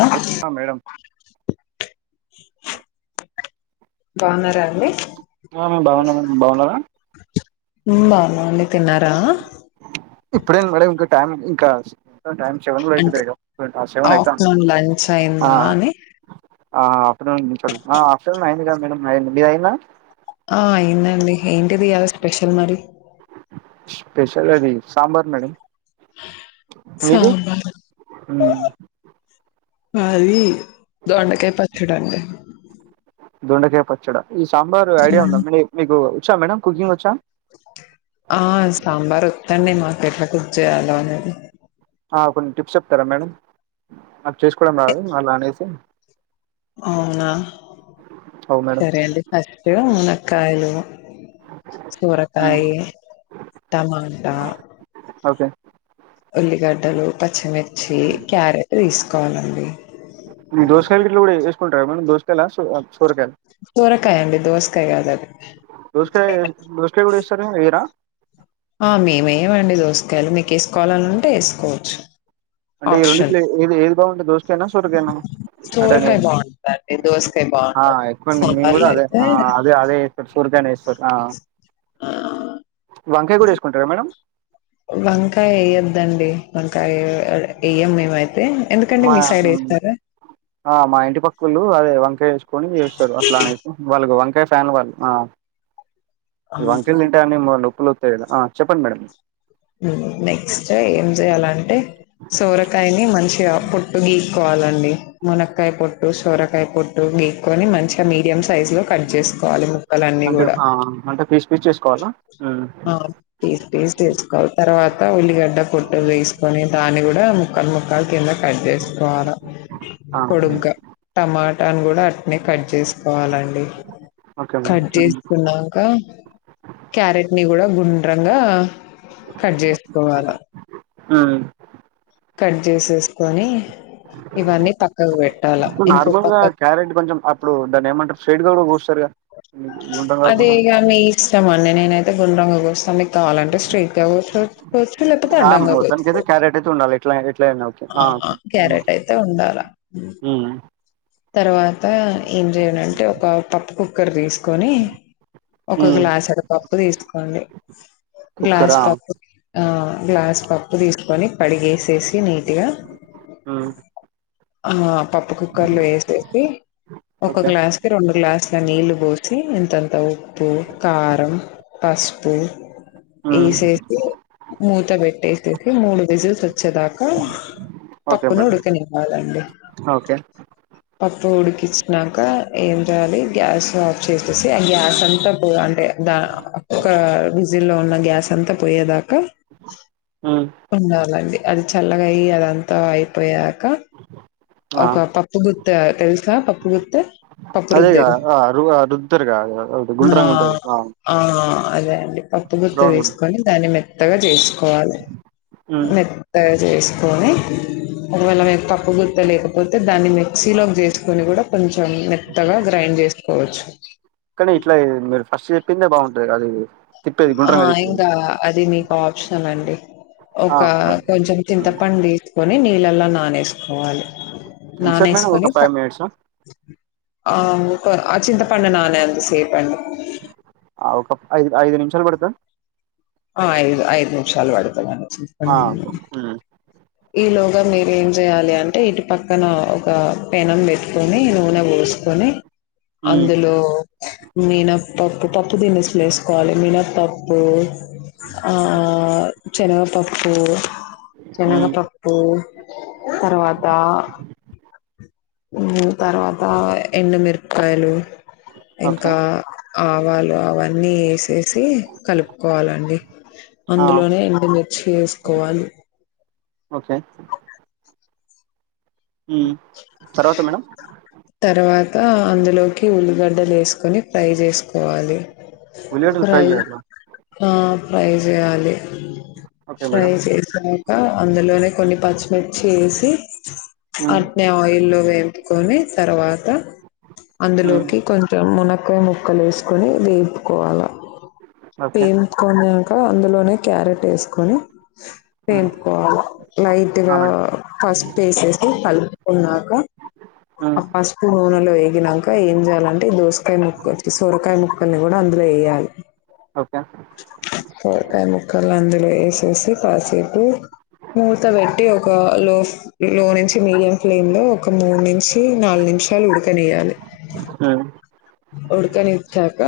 ఆ hello madam బాగున్నారా అండి బాగున్నా మేడం బాగున్నారా మ్ బాగున్నానండి తిన్నారా ఇప్పుడే మేడం ఇంకా టైం ఇంకా ఇంకా టైమ్ సెవెన్ కూడా అంటే అయితలేదు ఆ సెవెన్ అయితాంది ఆఫ్టర్నూన్ లంచ్ ఆ అయిందా అని ఆఫ్టర్నూన్ గురుంచి అడుగుతుంది ఆ ఆఫ్టర్నూన్ అయింది కదా మేడమ్ మీది అయిందా ఆ అయిందండి ఏంటిది ఇయ్యాలా స్పెషల్ మరి స్పెషల్ అది సాంబార్ మేడమ్ మీది సాంబార్ మాది దొండకాయపచ్చాడాండి దొండకాయ పచ్చడ ఈ సాంబార్ ఐడియా ఉందా మీకు వచ్చా మేడ కుకింగ్ వచ్చా ఆ సాంబార్ కానీ నేను వాటిని ఎట్లా కుక్ చేయాలా అనేది కొన్ని టిప్స్ చెప్తారా మేడం మాకు చేసుకోవడం రాదు అలా అనేసి అవునా అవు మేడం సరే అండి ఫస్ట్ మునకాయలు సొరకాయి టమాటా ఓకే ఉల్లిగడ్డలు పచ్చిమి ర్చి క్యారెట్ తీసుకోవాలండి [unintelligible] దోసకాయల, సొరకాయల సోరకాయ అండి దోసకాయ కాదు అది దోస్కాయ్ దోసకాయ కూడా ఎస్తారు ఎయ్యరా ఆ మేము ఎయ్యమండి దోసుకాయలు మీకు వేసుకోవాలని ఉంటే వేసుకోవచ్చు అంటే ఈ రెండింటిలో ఏది ఏది బావుంటే దోషకైనా సొరకాయినా అంటే సోరకాయ నేను బావుంటదండి. దోసకాయ ఆ బావుండదు. ఎక్కువండి మేము కూడా సాంబార్‌లో అదే అయితే అదే అదే [unintelligible] సొరకాయనే వేస్తాం ర్ ఆ ఆ వంకాయ కూడా ఏసుకుంటారా మేడం వంకాయ ఎయ్యొద్దండి వంకాయ ఎ ఎయ్యం మేముయితే ఎందుకండి మా మీ సైడ్ హ్మ్. వేస్తారా ఆ మా ఇంటి పకుళ్ళు అదే వంకాయ వేసుకొని చేస్తారు అట్లా అనేసి వాళ్ళు కు వంక కాయ్ ఫ్యాన్ వాళ్ళు ఆ అవును. వంకాయిల్ తింటే అన్ని నొప్పు ప్పులతాయి ఆ చెప్పండి మేడం నెక్సటే ఏం చెయాలంటే సోరకాయని మంచిగా పొట్టు గీక్కోవాలండి మునకాయి పొట్టు, సోరకాయ పొట్టు గీక్కొని మంచిగా మీడియం సైజ లో కట్ చేసుకోవాలి ముక్కలని అంటే కూడా ఆ అంటే పీస్ పీస్ చేసుకోవాలా మ్మ్ ఈ టెస్ట్ ఎ తర్వాత ఉల్లిగడ్డ పొట్టు తీసుకొని దాన్ని కూడా ముక్కలు ముక్కలు కింద కట్ చేసుకోవాలా ఆ పొడుగా టమాటాను కూడా అట్నే కట్ చేసుకోవాలండి ఓకే మేడం కట్ మ్మ్ చేసుకున్నాక క్యారెట్ ని కూడా గుండ్ర గా కట్ చేసుకోవాల మ్మ్ కట్ చేసేసుకొని ఇవన్నీ పక్కకు పెట్ నార్మల్ గా క్యారెట్ కొంచెం అప్పుడు దాన్ని ఏమంటారు స్టెట్ గా కూడా కొస్తారుగా అదే ఇగా మీ ఇష్టమండి నేనైతే గుడ్రంగా కొ సన్నగా కావాలంటే స్టెట్ గా కోసుకొ ఆ మొత్తంకి అయితే క్యారెట్ అయితే ఉండాలి ట్లా ఎట్లా అయినా ఆ ఓకే క్యారెట్ అయితే ఉండాల తర్వాత ఏం చేయలంటే ఒక పప్పు కుక్కర్ తీస్ కొని ఒక హ్మ్ గ్లాసాడు పప్పు తీసుకోండి గ్లాస్ కుక్కరా పప్పు ఆ గ్లాస్ పప్పు తీసుకొని కడిగేసేసి నీట్ గా హ్మ్ ఆ పప్పు కుక్కర్లో వేసేసి ఒక ఓకే గ్లాస్ కి రెండు గ్లాసుల నీళ్లు పోసి ఇంతంత ఉప్పు కారం పస్పు హ్మ్ వేసేసి మూత పెట్టేసేసి మూడు విజిల్స్ వచ్చేదాకా ఓకే పప్పును మేడం ఉడుకనివ్వాలండి. ఓకే పప్పు ఉడికిచ్చినాక ఏం చేయాలి గ్యాస్ ఆఫ్ చేసేసి ఆ గ్యాస్ అంతా పో అంటే దా ఒక విజిల్ లో ఉన్న గ్యాస్ అంతా పోయేదా క హ్మ్ ఉండాలండి. అది చల్లగా అయ్యి అదంతా అయిపోయాక ఆ ఒక పప్పు గుత్తె తెలుసా పప్పు గుత్తె అదేగా పప్పురుద్దేది ఆ రు ఆ! రుద్దుతారుగా అది ఆ గుండ్రంగా ఉంటది ఆ అ అదే అండి. పప్పు గుత్తె రౌండ్ గుం వేసుకొని దాన్ని మెత్తగా చేసుకోవాలె హ్మ్ మెత్తగా చేసుకొని ఒకవేళ మీకు పప్పు గుత్తి గుత్తె లేకపోతే దాన్ని మిక్సీలోకి వేస్కొని కూడా కొంచెం మెత్తగా గ్రైండ్ చేసుకోవచ్చు. ఇక్కడ ఇట్లా మీరు ఫస్ట్ చెప్పిందే బాగుంటది కదా ఇది ఆ ఇంకా అది మీకు ఆప్షనల్ అండి. ఆ ఒక ఓకే మేడం కొంచెం హ్మ్. తింతపండు వేసుకొని నీళ్ళల్లో నానేసుకోవాలి. ఎంతసేపు మేడం ఒక నానేస్కొని ప ఫైవ్ మినిట్సా ఆ ఇంక ఆ చింత పండు నానెంత సేపండి. ఆ ఒక ఐదు ఐదు నిమిషాలు పడుద్దా ఆ ఐదు ఐదు నిమిషాలు పడతదండి. ఆ ఉమ్ ఈ లోగా మీరు ఏం చేయాలి అంటే ఇటు పక్కన ఒక పెనం పెట్కొని నూనె పోస్కొని హ్మ్ అందులో మినపప్పు పప్పు దినుసులు వేసుకోవాలి మినపప్పు ఆ చనగపప్పు హ్మ్ చనగపప్పు తర్వాత ఉమ్ తర్వాత ఎండు మిర్ కాయలు ఓకే ఇంకా ఆవాలు అవన్నీ చేసి కలుపుకోవాలండి ఆ అందులోనే ఎండు మిర్చి వేసుకోవాలి. ఓకే ఉమ్ తర్వాత మేడం. త అందులోకి ఉల్లిగడ్డలు వేస్కొని ఫ్రై చేస్కోవాలి ఉల్లిగడ్డలు ఫ్రై చేయాలా ఆ ఫ్రై చెయ్యాలి. ఓకే ఫ్రై మేడం చేసాక అందులోనే కొన్ని పచ్చిమిర్చి వేసి హ్మ్. అట్నే ఆయిల్లో వేంపుకొని తర్వాత హ్మ్. అందులోకి కొంచెం మునక్ మునక్కాయ్ ముక్కలు వేసుకొని వేపుకోవాల. ఓకే. పేంపుకొనాక అందులోనే క్యారెట్ వేసుకొని హ్మ్. వేంపుకోవాల లైట్ ఆ! గా మేడం. పసుపు వేసేసి కలుపుకున్నాక. హ్మ్. ఆ పసుపు నూనెలో వేగినాక ఏం చేయాలంటే దోసకాయ ముక్ వచ్చి సొరకాయ ముక్ కూడా అందులో వేయ్యాలి. ఓకే. కూర్కాయ ముక్కలు అందులో వేసి వేసి కాసేపు మూత పెట్టి ఒక లోఫ్ లో నుంచి మీడియం ఫ్లేమ్ లో ఒక మూడు నుంచి నాలుగు నుం నిమిషాల్ ఉడకనియ్యాలి. మ్ ఉడకనిచ్చాక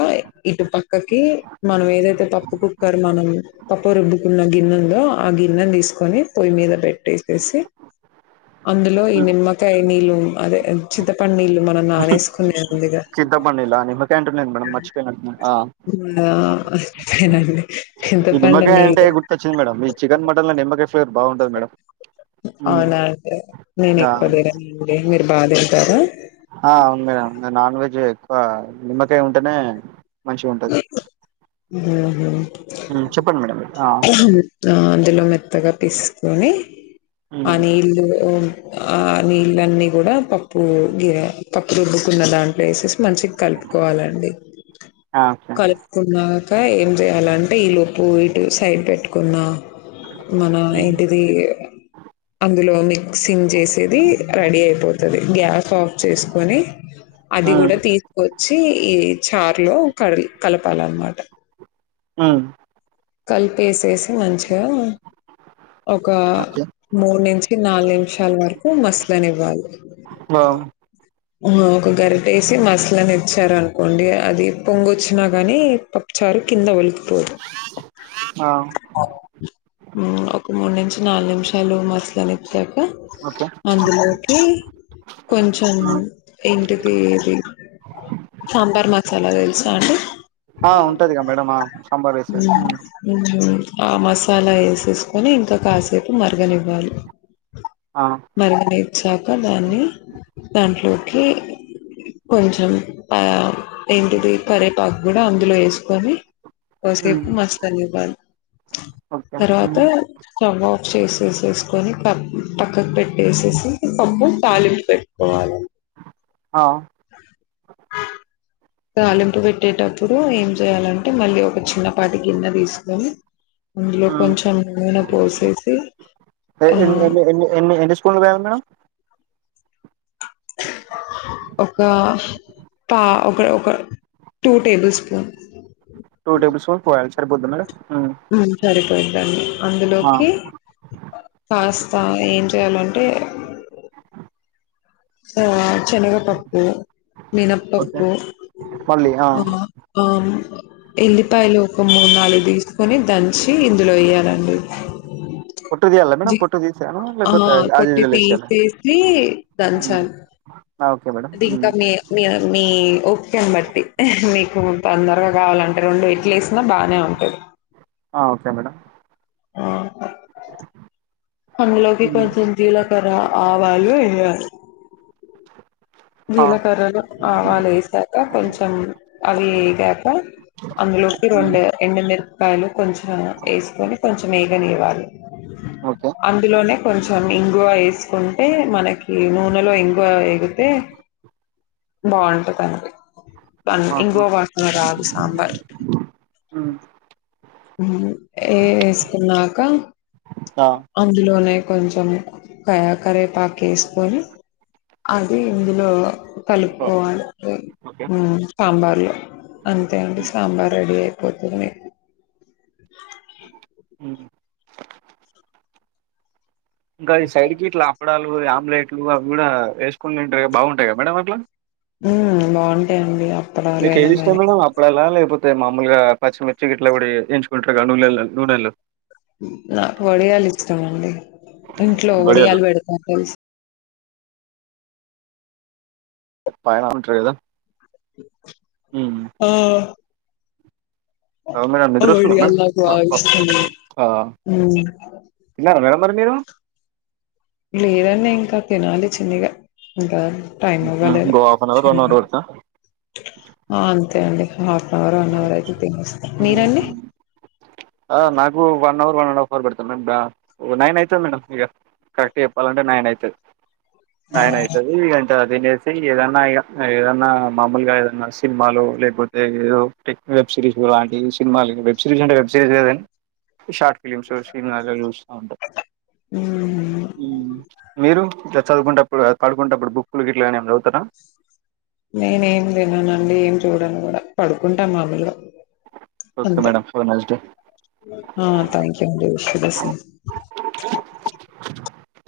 ఇటు పక్కకి మనం ఏదైతే పప్పు కుక్కర్ మనం పప్పు రుబ్బుకున్న గిన్నెందో ఆ గిన్నెన్ దీస్కొని పొయ్యి మీద పెట్టేసేసి అందులో ఈ హ్మ్. నిమ్మకాయ నీళ్ళు అదే చింతపండ్ నీళ్ళు మనం నానేసుకునే ఉందిగా చింత పండు నీళ్లా నిమ్మకాయ్ అంటున్నారు మేడం మర్చ్ పోయినట్ నిన్నా అ ఈ నిమ్మకాయ అంటే గుర్తొచ్చింది. మేడంమ్ మీ చికన్ మటన్ లో నిమ్మకాయ ఫ్లేవర్ బాగుంటది. మేడం హ్మ్. అవునా అండి, నేను ఆ! ఎక్కువ తిన్నను, అండి మీరు బా తింటార. ఆ అవును మేడం, నేను నాన్ వెజ్ ఎ క్కువ నిమ్మకాయ ఉంటేనే, మంచి ఉంటది. ఆ! ఉహు అ లో మెత్తగా పిసుకోని, ఆ హ్మ్. నీళ్ళు అ నీళ్ళు అన్నీ కూడా పప్పు గిర పప్పు, రుబ్బుకున్న దాంట్లో ఎసేసి, మంచిగా కలుపుకోవాలండి. ఆ! ఓకే. కలుపుకున్నాక, ఏం చేయాలంటే, ఈ లోపు ఇటు సైడ్ పెట్టుకున్నా. మన హ్మ్. ఏంటిది. అందులో మిక్సింగ్ చేసేది. రెడీ అయిపోతది. గ్యాస్ ఆఫ్ చేసుకొని, అది హ్మ్. కూడా తీసుకొచ్చి ఈ చార్ లో కడి కలపాలన్నమాట అ కలిపేసేసి మంచిగా. ఒక ఓకే. మూడు నుంచి నాలుగు నిమిషాల వరకు మసలనివ్వాలి. ఆ! హలో ఒక గరిటేసి, మసలనిచ్చారు అనుకోండి, అది పొంగొచ్చినా గాని పప్పు చార్ చార్ కింద ఒలికిపోదు. ఆ! మ్ ఒక్ మూడు నుంచి, నాలుగు నిమిషాలు మసలనిచ్చాక, ఓకే. అందులోకి కొంచెం హ్మ్. ఇంటికెయ్యిర్రి సాంబార్ మసాలా తెలుసా అండి. సాబర్ ఎసెసి మ్ ఆ మసాలా ఎసేసుకొని, ఇంకా కాసేపు మరగలివ్వాలి. ఆ! మరిగినిచ్చాకా, దాన్ని దాంట్లో కి కొంచెం ఆ ఏంటిది కరివేపాకు గూడా, అందులో ఎసుకొని హ్మ్. కోసేపు మస్ ఇవన్ ఓకే. తరువాత హ్మ్. స్టవ్ ఆఫ్ చేసేసేసుకొని, పక్కకు పెట్టేసేసి పప్పు తాలింపు పెట్టుకోవాలి. హలో ఆ ఆ తాలింపు పెట్టేటప్పుడు, ఏం చేయాలంటే మళ్ళీ, ఒక చిన్నపాటి గిన్నె తీసుకొని. అందులో కొంచెం నూనె పోసేసి ఆ ఎన్ని ఎ ఎన్ని ఎన్ని స్ప్ల్ ల్ వేయాలి. మేడం ఒకా పా ఒక ఒక టూ టేబుల్ స్పూన్ సరిపోదా మేడం. ఉమ్, మ్ సరిపోయిదండి. ఆ అందులోకి కాస్త, ఏం చేయాలంటే. ఆ చెనగపప్పు, ఓకే మినపప్పు ఆ ఆ ఎల్లిపాయ లో ఒ ఒక మూడు, నాలుగు తీసుకొ కొని దంచి ఇందులో వేయాలండి. పొట్టు తీయాలా మేడం విట్ పొట్టు తీసేయాలా అ లేకపోతే యాజ్ పొట్టు యూజువల్ వేసేయాలా తీసెసి ఉమ్, దంచాలి. ఆ ఓకే మేడం అది ఇంకా ఉమ్, మీ మీ మీ ఓపికని బట్టి మీకు తొందరగా కావాలంటే రెండు, ఇట్లఎసినా బాగానే ఉంటది. ఆ ఓకే మేడం. ఆ అందులోకి ఉమ్, కొంచెం జీలకర్ర, ఆవాలు ఎయ్యాలి. ఆ జీలకర్రలు ఆవాలు వేసాక కొంచెం అవి వేగాక అందులోకి ఉమ్, రెండు ఎండుమిరపకాయలు కొంచెం వేసుకొని కొంచెం వే వారు ఓకే అందులోనే కొంచెం ఇంగువ వేసుకుంటే మనకి నూనెలో ఇంగువ ఎగితే బాగుంటుదండి పన్ ఆహా, ఇంకోవాసన రాదు సాంబారు ఉమ్, హుమ్ ఏ ఏ వేసుకున్నాక ఆ అల్మదల్నే కొంచెం కరవేపాకు వేసుకొని అది ఇందులో ఓ- కలుపుకోవాల ఓకే సాంబార్ లో అంతే అండి ఉమ్, సాంబార్ రెడీ అయి పోతు అ ఇంకా సైడ్ క ఇట్లా అప్పుడాలు ఆమ్లెట్లు అవి కూడా వేసుకునింటారు బాగుంటాయి కదా మేడ అట్లా ఉమ్ బాగుంటాయండి మీకు ఏది ఇష్టం మేడం అప్పుడ అలా లేకపోతే అయితే మామూలుగా పచ్చిమిర్చి గట్లా పడి ఎంచుకుంటారు కద నూనెలు నూనెలు నాకు వడియాలు ఇష్టమండి ఇంట్లో వడియాలు పెడతా తెలుసు పన ఉంటదా ఆ మేడ నిద్రనా మే ఒడియాలు నాకు బాగా ఇష్టం మేడ మరి మీరు లేదన్న ఇంకా తినాలి చిన్నగా ఇంకా టైమ్ ఉహు. అవ్వలేదు ఇంకో half an hour one hour పడతా ఆ అంతే అండి half an hour one hour అయితే తినేస్తారు మీరండి ఆ నాకు వన్ ఫర్ బడతు మ బ నైన్ అవుతుతే మ కరెక్ట్ చెప్పాలంటే నైన్ అయితది నైన్ అయితది అదినేసి ఏదన్నా ఇక ఏదన్నా మామూలుగా ఏదన్నా సినిమాలు లేకపోతే ఏదో వెబ్ సిరీస్ లాంటివి సినిమాలు వెబ్ సిరీస్ అంటే వెబ్ సిరీస్ లేదని షార్ట్ ఫిలిమ్స్ చూస్తా ఉంటారు మ్మ్ మీరు చదువుకుంటప్పుడు కాదు పడుకుంటప్పుడు బుక్లు గ ఇట్లాని ఏ చదువుతారా నేనేం తిన్నానండి ఏం చూడాను కూడా పడుకుంటాం మామలు ఓకే మేడం ఫన్ అే తథ్యాంక్ యూ అ విష దస్